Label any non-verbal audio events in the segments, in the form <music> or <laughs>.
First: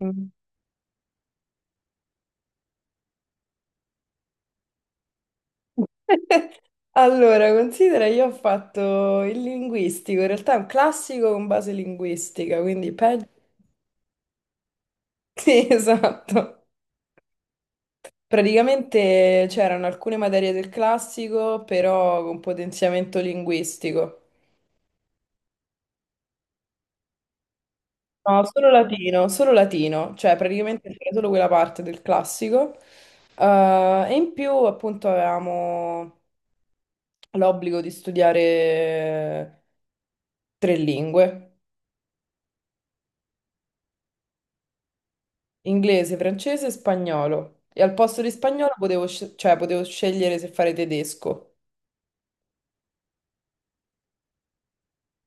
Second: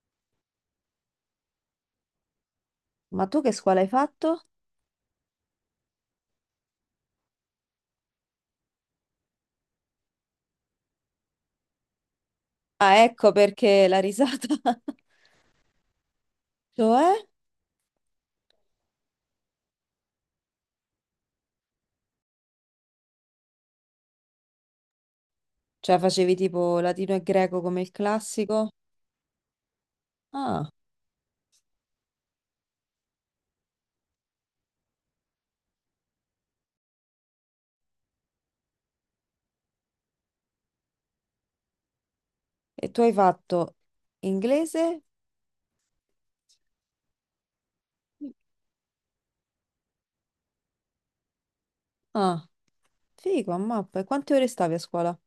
Mm. Ma tu che scuola hai fatto? <laughs> Allora, considera, io ho fatto il linguistico, in realtà è un classico con base linguistica, quindi Ah, peggio. ecco <laughs> perché la risata. <laughs> Sì, esatto. Cioè? Praticamente c'erano alcune materie del classico, però con potenziamento linguistico. Cioè facevi tipo latino e greco come il No, classico? Solo latino, cioè Ah, praticamente c'era solo quella parte del classico. E in più, appunto, avevamo l'obbligo di studiare tre lingue. e tu hai fatto inglese? Inglese, francese e spagnolo. E al posto di spagnolo potevo, cioè, potevo scegliere se fare tedesco. Ah, figo, a mappa. E quante ore stavi a scuola?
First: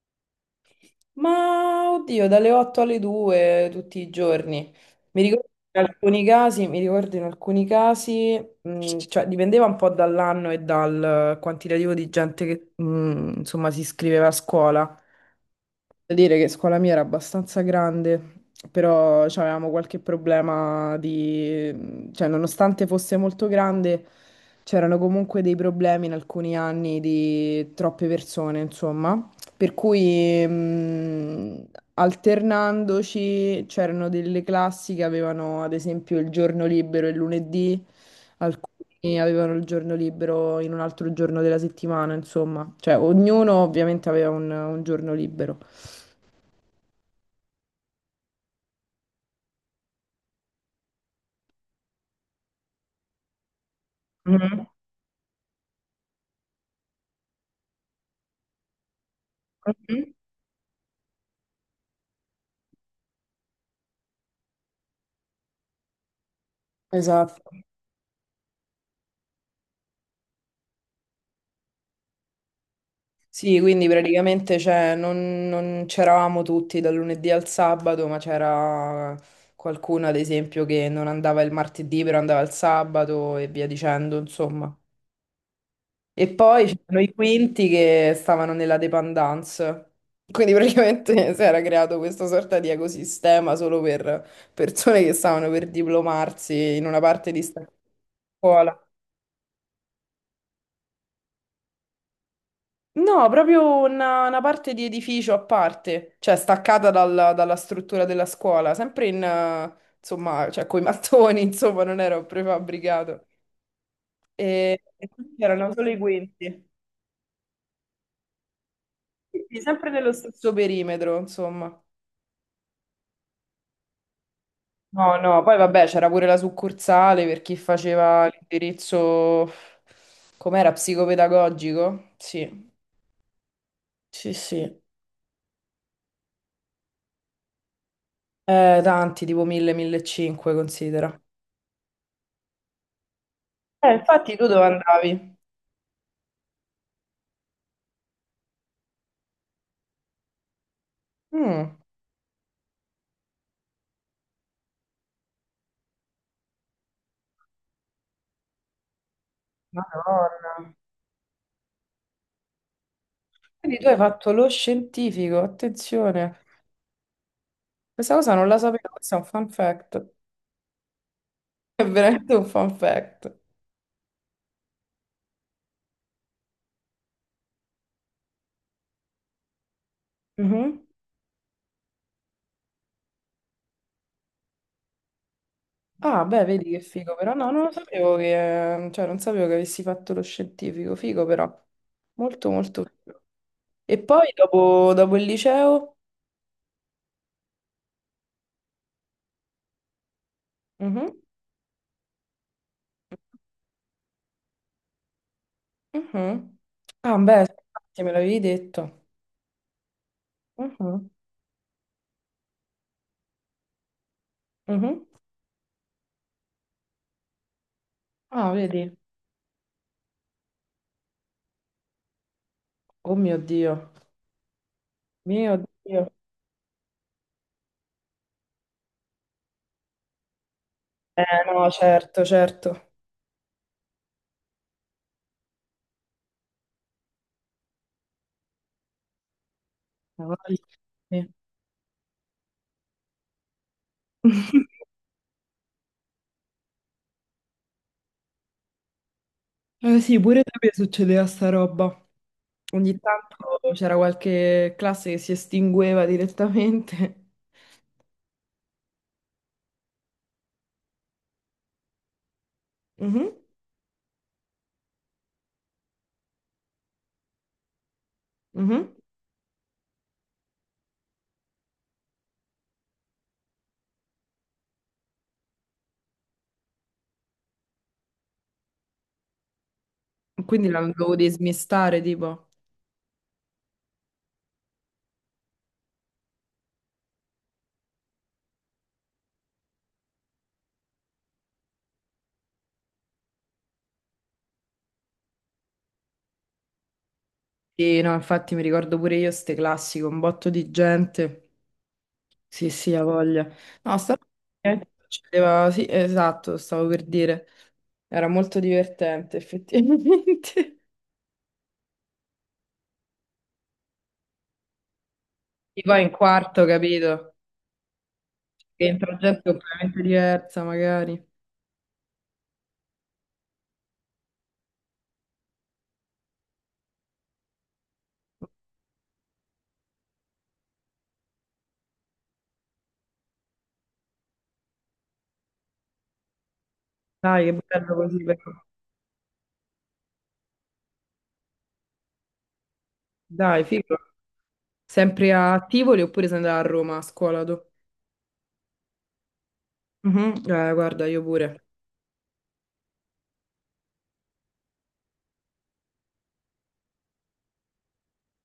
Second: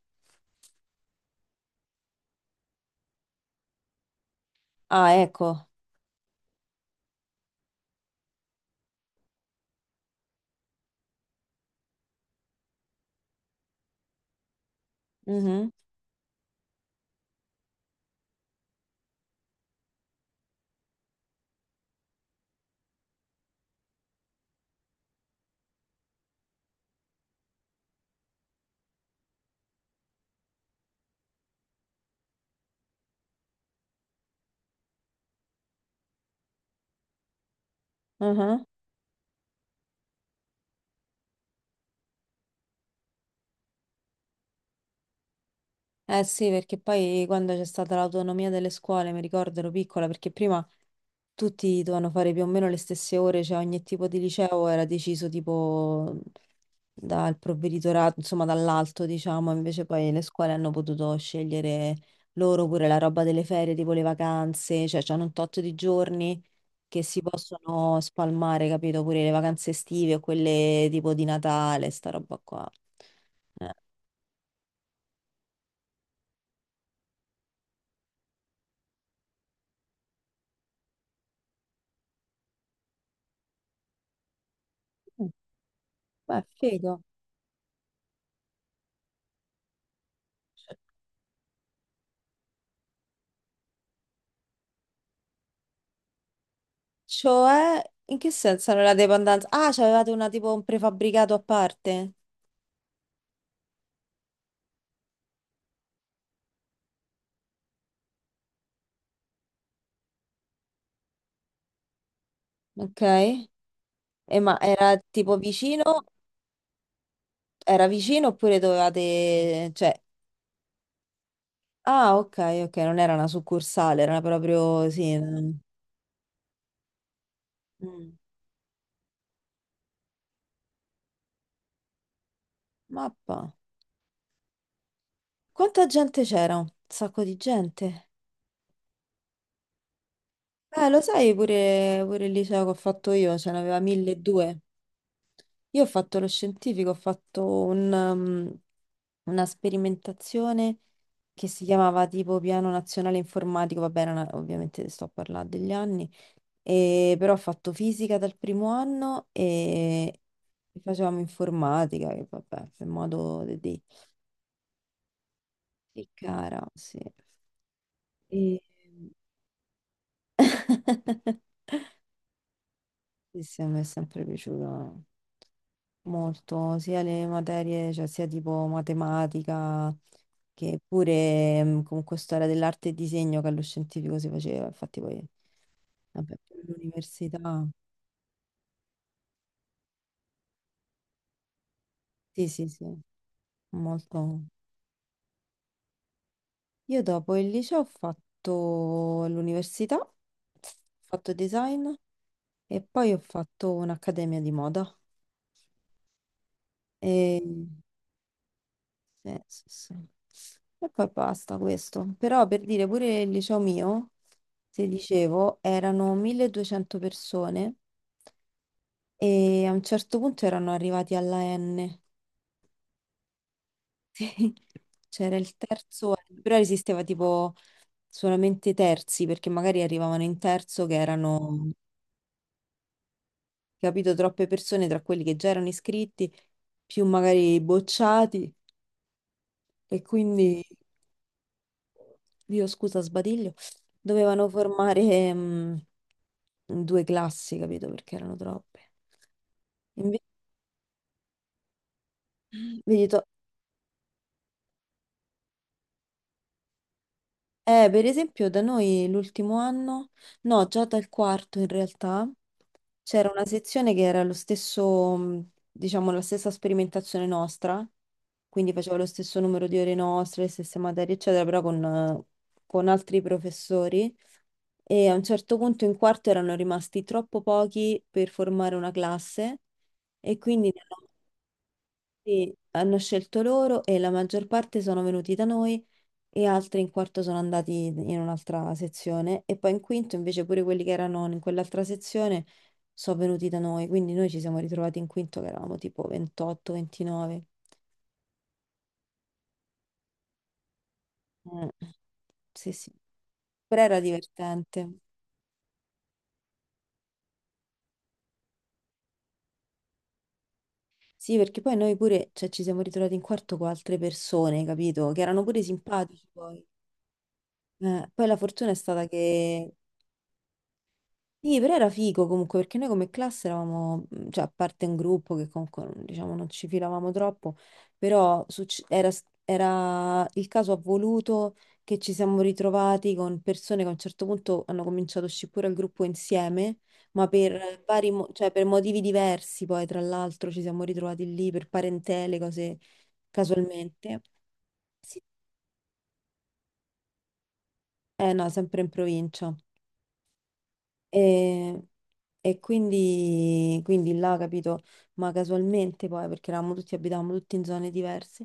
Ma oddio, dalle 8 alle 2 tutti i giorni. Ah, Mi ricordo ecco. in alcuni casi, mi ricordo in alcuni casi, cioè dipendeva un po' dall'anno e dal quantitativo di gente che, insomma, si iscriveva a scuola. Mhm, Devo dire che scuola mia era abbastanza grande, però avevamo qualche problema di cioè nonostante fosse molto grande, c'erano comunque dei problemi in alcuni anni di troppe persone, insomma. Per cui alternandoci c'erano delle classi che avevano ad esempio il giorno libero il lunedì. mhm. Alcuni avevano il giorno libero in un altro giorno della settimana, insomma. Cioè, ognuno ovviamente aveva un giorno libero. Eh sì, perché poi quando c'è stata l'autonomia delle scuole, mi ricordo ero piccola, perché prima tutti dovevano fare più o meno le stesse ore, cioè ogni tipo di Mhm, liceo era deciso tipo dal provveditorato, insomma dall'alto, diciamo, invece poi mhm. le scuole hanno potuto scegliere loro pure la roba delle ferie, tipo le vacanze, cioè hanno un tot di giorni che si Esatto. possono spalmare, capito? Pure le vacanze estive o quelle tipo di Natale, sta roba qua. Sì, Eh, quindi praticamente cioè, non c'eravamo tutti dal lunedì al sabato, ma c'era qualcuno, ad esempio, che non andava il martedì, però andava il sabato e via dicendo, insomma. E Beh, poi figo. c'erano i quinti che stavano nella dependance. Quindi praticamente <laughs> si era creato questa sorta di ecosistema solo per persone che stavano per diplomarsi in una parte di sta Cioè, in che senso scuola. non la dependenza? Ah, c'avevate una tipo un prefabbricato a parte? No, proprio una parte di edificio a parte, cioè staccata dalla struttura della scuola, sempre in, insomma, cioè coi mattoni, <laughs> insomma, non era un Ok. prefabbricato. E ma era E quindi tipo erano solo i vicino? quinti. Era vicino oppure Sì, sì, dovevate... sempre Cioè... nello stesso perimetro, insomma. Ah, ok, ok, non era una succursale, era proprio... Sì. No, no, Mm. poi vabbè, c'era pure la succursale per chi faceva l'indirizzo, com'era, psicopedagogico? Sì, Mappa. sì, sì. Quanta gente c'era? Un sacco di gente. Tanti, tipo 1000, 1500, Lo considera. sai pure, pure il liceo che ho fatto io, ce n'aveva Infatti tu 1200. dove andavi? Io ho fatto lo scientifico, ho fatto un, una sperimentazione che si Mm, chiamava tipo Piano Nazionale Informatico, vabbè, era una- ovviamente sto a parlare degli anni. E però ho fatto fisica dal primo anno e Madonna. facevamo informatica, che vabbè, per modo di Quindi dire. tu hai fatto lo scientifico, Che attenzione. cara, sì. Questa cosa non la E... sapevo, questo è un fun fact. <laughs> È veramente un fun fact. Sì, sì, a me è sempre piaciuto molto, sia le materie, cioè sia tipo matematica, che Mhm. pure comunque storia dell'arte e disegno che allo scientifico si faceva, infatti poi, Ah, vabbè, beh, pure vedi che figo, però no, non l'università, lo sapevo che, cioè, non sapevo che avessi fatto lo scientifico, figo però, sì, molto sì, molto sì, figo. E poi molto. dopo, dopo il liceo? Io dopo il liceo ho fatto l'università, ho Mhm, fatto design e poi ho fatto un'accademia di moda. mhm. Ah, E... beh, infatti me l'avevi detto. sì, sì, sì. E poi Mhm, basta questo. Però per dire pure il liceo mio, se mhm. dicevo, erano 1200 persone Ah, vedi? e a un certo punto erano arrivati alla N. <laughs> Oh mio Dio, Sì. C'era il mio Dio. terzo, anno, però esisteva tipo solamente terzi, perché magari arrivavano in terzo che Eh erano no, certo, certo. capito, troppe persone tra quelli che già erano iscritti, più magari i bocciati, e Ah, quindi, sì. io scusa, sbadiglio, dovevano <laughs> formare due classi, capito, perché erano troppe. Eh sì, Invece, pure da me succedeva sta roba. Ogni vedi, to- tanto c'era qualche classe che si estingueva direttamente. <laughs> Per esempio, da noi l'ultimo anno, no, già dal quarto in realtà, c'era Mhm, una sezione che era lo stesso, diciamo, la stessa sperimentazione nostra, quindi mhm. faceva lo stesso numero di ore nostre, le stesse materie, eccetera, però con altri professori. E a un certo punto in quarto erano rimasti troppo pochi per formare una classe e Quindi quindi la ne hanno dovevo dismistare, tipo. sì, hanno scelto loro e la maggior parte sono venuti da noi e altri in quarto sono andati in un'altra sezione e poi in quinto invece pure quelli che erano in quell'altra sezione sono venuti da noi, quindi noi ci siamo ritrovati in quinto che eravamo tipo 28, 29. Sì, no, infatti mi ricordo pure io ste classi con un botto di gente. Mm. Sì, Sì, sì, sì, ha voglia. però No, era sta divertente. succedeva- Sì, esatto, stavo per dire. Era molto divertente, effettivamente. Sì, perché poi noi pure, cioè, ci siamo ritrovati in quarto con altre persone, capito? Che erano pure <laughs> E poi in simpatici poi. quarto, capito? Poi la fortuna è Che stata entra gente che completamente diversa, magari. sì, però era figo comunque perché noi come classe eravamo, cioè a parte un gruppo che comunque non- diciamo non ci filavamo troppo, però succe- era, s- era- il caso ha voluto che ci siamo ritrovati con persone che a un certo punto hanno cominciato a uscire pure al gruppo insieme, ma Dai, che per bello vari, così, mo- però. cioè per motivi diversi poi tra l'altro ci siamo ritrovati lì per parentele, cose Dai, figo. casualmente. Sì. Sempre a Tivoli oppure sei andata a Roma a scuola tu? Eh no, sempre in provincia. Mhm, eh, guarda, io pure. E, e quindi, quindi là, capito, ma casualmente poi, perché eravamo tutti, abitavamo tutti in zone diverse,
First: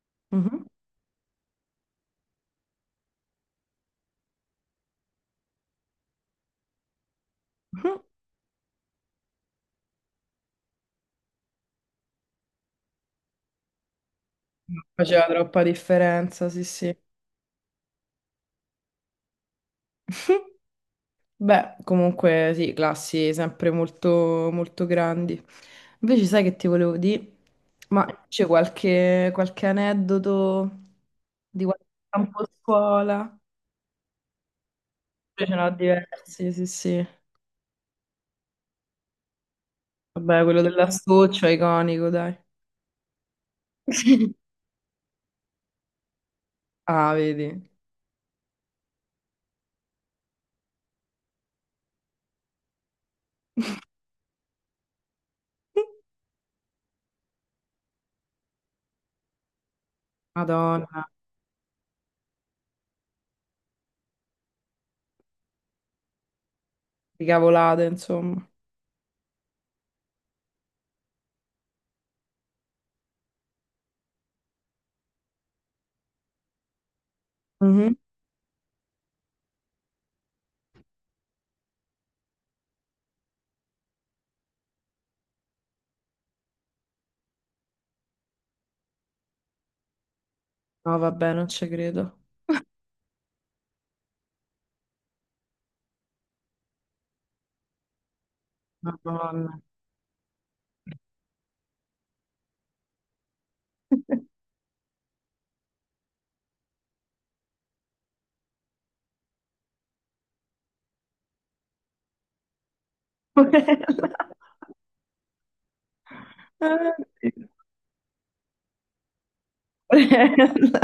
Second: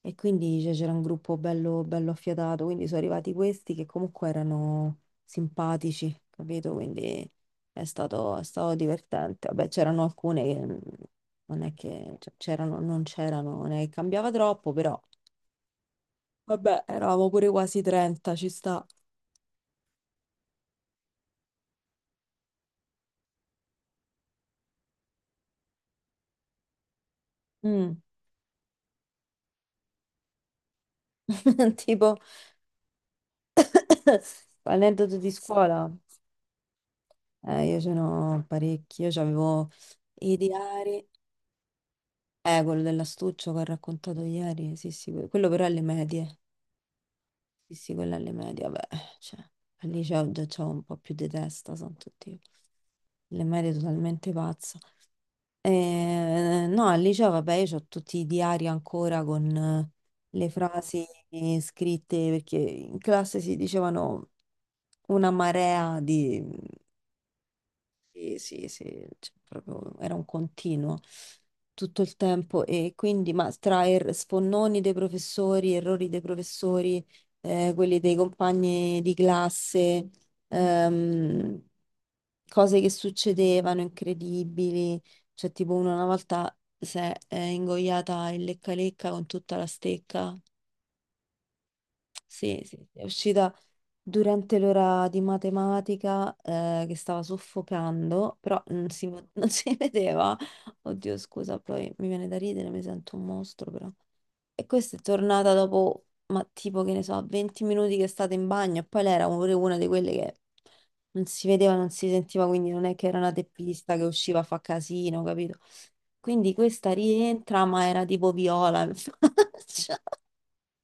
e quindi Mhm, cioè, c'era un gruppo bello, bello affiatato, quindi sono arrivati questi che comunque erano simpatici, capito? Quindi mhm. È stato divertente. Vabbè, c'erano alcune che non è che cioè, c'erano, non è che cambiava troppo, Non però faceva troppa differenza, sì, vabbè, sì. eravamo pure quasi 30, ci sta. <laughs> Beh, comunque sì, classi sempre molto, molto grandi. Invece sai che ti volevo dire? Mm, Ma c'è qualche aneddoto di <laughs> qualche tipo, campo scuola? <coughs> aneddoto di Io ce n'ho scuola. diversi, sì, sì. Io ce n'ho parecchi, io c'avevo i Vabbè, quello diari, dell'astuccio è iconico, dai. Quello dell'astuccio che ho raccontato ieri, sì, sì, que- quello però alle medie, Ah, vedi. sì, sì, quello alle medie, vabbè, cioè, al liceo già c'ho un po' più di testa, sono tutti, le medie <laughs> totalmente pazza. No, al liceo, vabbè, io c'ho tutti i diari ancora con le frasi Madonna, scritte, perché in classe si dicevano una marea di che cavolate, sì, insomma. sì, sì, cioè, proprio era un continuo tutto il tempo e quindi, ma tra er- sfonnoni dei professori, errori dei professori, Mhm. quelli dei compagni di classe, ehm, cose che succedevano incredibili, cioè tipo uno una volta si è ingoiata il lecca-lecca con tutta la stecca, No, vabbè, non ci credo. sì, sì, è uscita durante l'ora di matematica che stava soffocando, però non si, vo- <laughs> non Madonna. si vedeva. Oddio, scusa, poi mi viene da ridere, mi sento un mostro però. E questa è tornata dopo, ma tipo che ne so, 20 minuti che è stata in bagno e poi lei era pure una di quelle che non si vedeva, non si sentiva, quindi non è che era una teppista che usciva a fa <laughs> casino, capito? Quindi questa rientra, ma era tipo viola in <laughs> faccia. Porella.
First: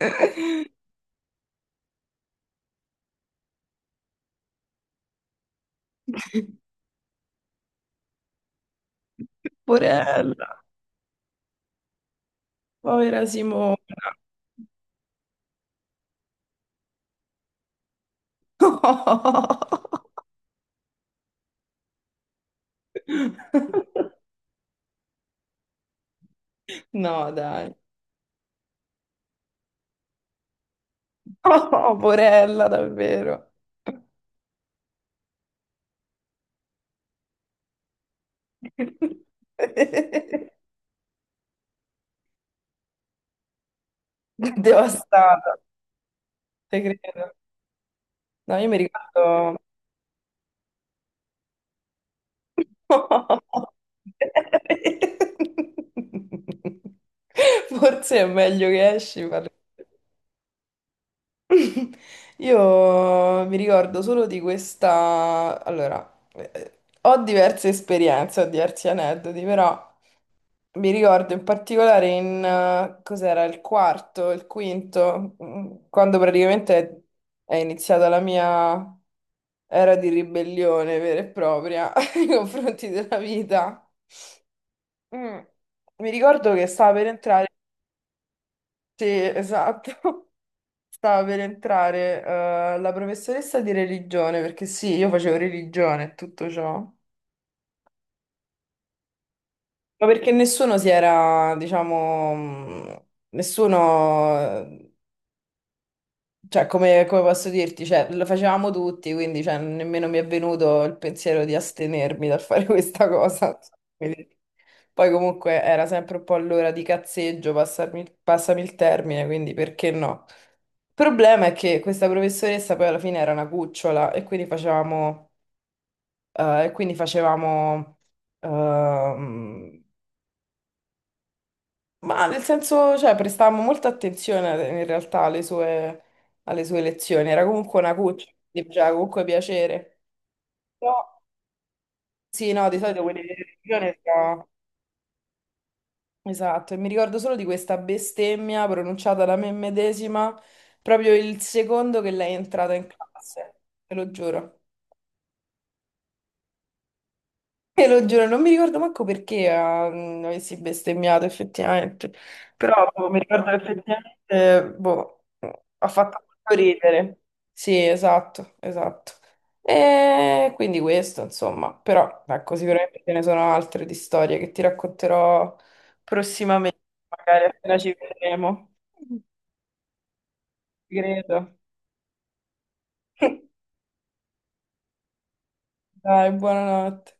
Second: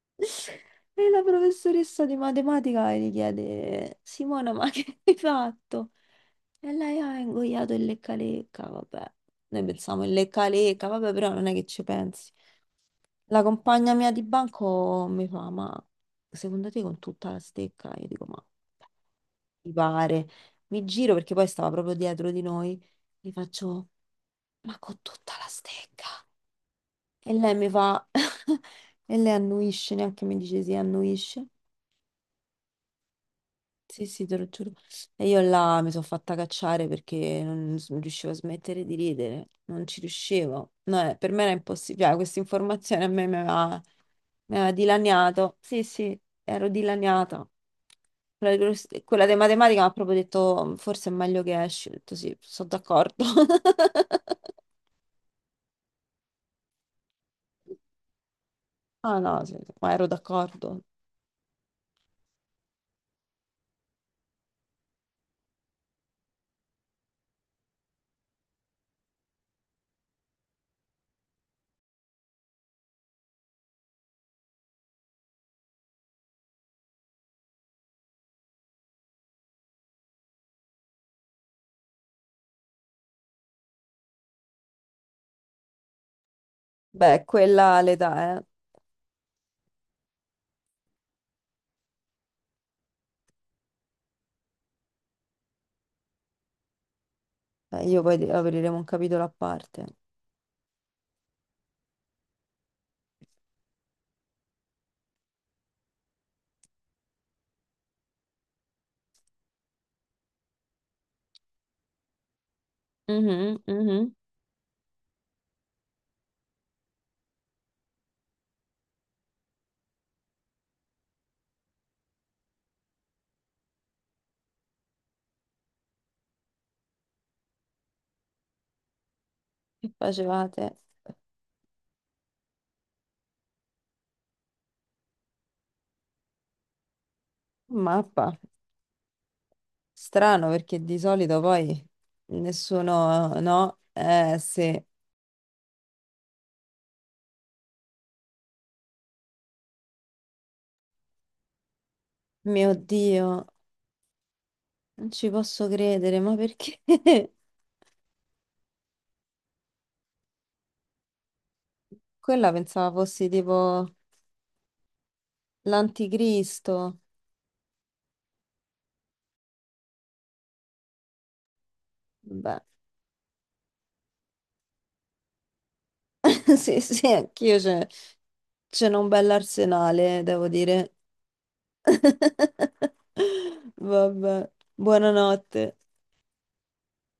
Ah, E la professoressa di matematica gli chiede, "Simona, ma che hai fatto?" Dio. E lei, "ha ingoiato il lecca-lecca", vabbè. Noi Porella. pensiamo il Porella. lecca-lecca, vabbè, però non è che ci pensi. Povera La Simona. compagna mia di banco mi fa, "ma secondo te con tutta la stecca?" Io dico, "ma mi pare." <laughs> Mi giro perché poi stava proprio dietro di noi. Gli faccio, "ma con tutta la stecca?" No, E lei mi dai. fa, <laughs> e lei annuisce, neanche mi dice sì, annuisce. Oh, porella, davvero. Sì, sì, te lo giuro. E io là mi sono fatta cacciare perché non s- non riuscivo a smettere di ridere, non ci <laughs> riuscivo. No, per me era impossibile. Ah, questa informazione a me mi aveva Devastata, dilaniato. Sì, sì, ero te credo. dilaniata. Quella No, di, io mi quello- quella di ricordo. matematica mi ha proprio detto, "Mm, forse è meglio che esci." Ho detto sì, sono d'accordo. <laughs> <laughs> Forse è meglio che Ah esci, no, parli. sì, sì, ma ero d'accordo. Io mi ricordo solo di questa. Allora, ho diverse esperienze, ho diversi aneddoti, però mi ricordo in particolare in cos'era il quarto, il quinto, quando praticamente è iniziata la mia era di ribellione vera e propria <laughs> nei confronti della vita. Mm. Mi ricordo che stava per Beh, entrare, quella l'età, eh. sì, esatto, <laughs> stava per entrare la professoressa di religione, perché sì, io facevo religione e tutto ciò, Beh, io poi di- apriremo un capitolo a parte. ma perché nessuno si era, diciamo, nessuno cioè, come, come posso dirti? Cioè, lo facevamo tutti, quindi cioè, nemmeno mi è venuto il pensiero di astenermi dal fare <laughs> questa Mhm, cosa. mhm. Quindi poi comunque era sempre un po' all'ora di cazzeggio, passami il termine, quindi perché no? Il problema è che questa professoressa poi alla fine era una cucciola e quindi facevamo ehm, Che facevate? ma nel senso, cioè, prestavamo molta attenzione in realtà alle sue lezioni. Era comunque una Mappa. cuccia, quindi faceva comunque piacere. Strano perché Però, di solito poi sì, no, di solito quelle nessuno, no? lezioni Eh sono- sì, Esatto, e mi ricordo solo di questa bestemmia pronunciata da me medesima proprio il secondo che lei è entrata mio in Dio, classe, te lo giuro. non ci posso credere, ma perché? <laughs> Te lo giuro, non mi ricordo manco perché avessi bestemmiato effettivamente, Quella però pensavo boh, mi fossi ricordo che tipo effettivamente, boh, ha fatto molto l'anticristo. ridere. Sì, esatto, esatto. E quindi questo, insomma, però ecco, Beh, sicuramente ce ne sono altre di storie che ti racconterò <laughs> prossimamente, sì, sì, magari anch'io appena c'è ci vedremo. c'è un bell'arsenale, devo dire. Ci credo. <laughs> <laughs> Vabbè, buonanotte. Dai, buonanotte.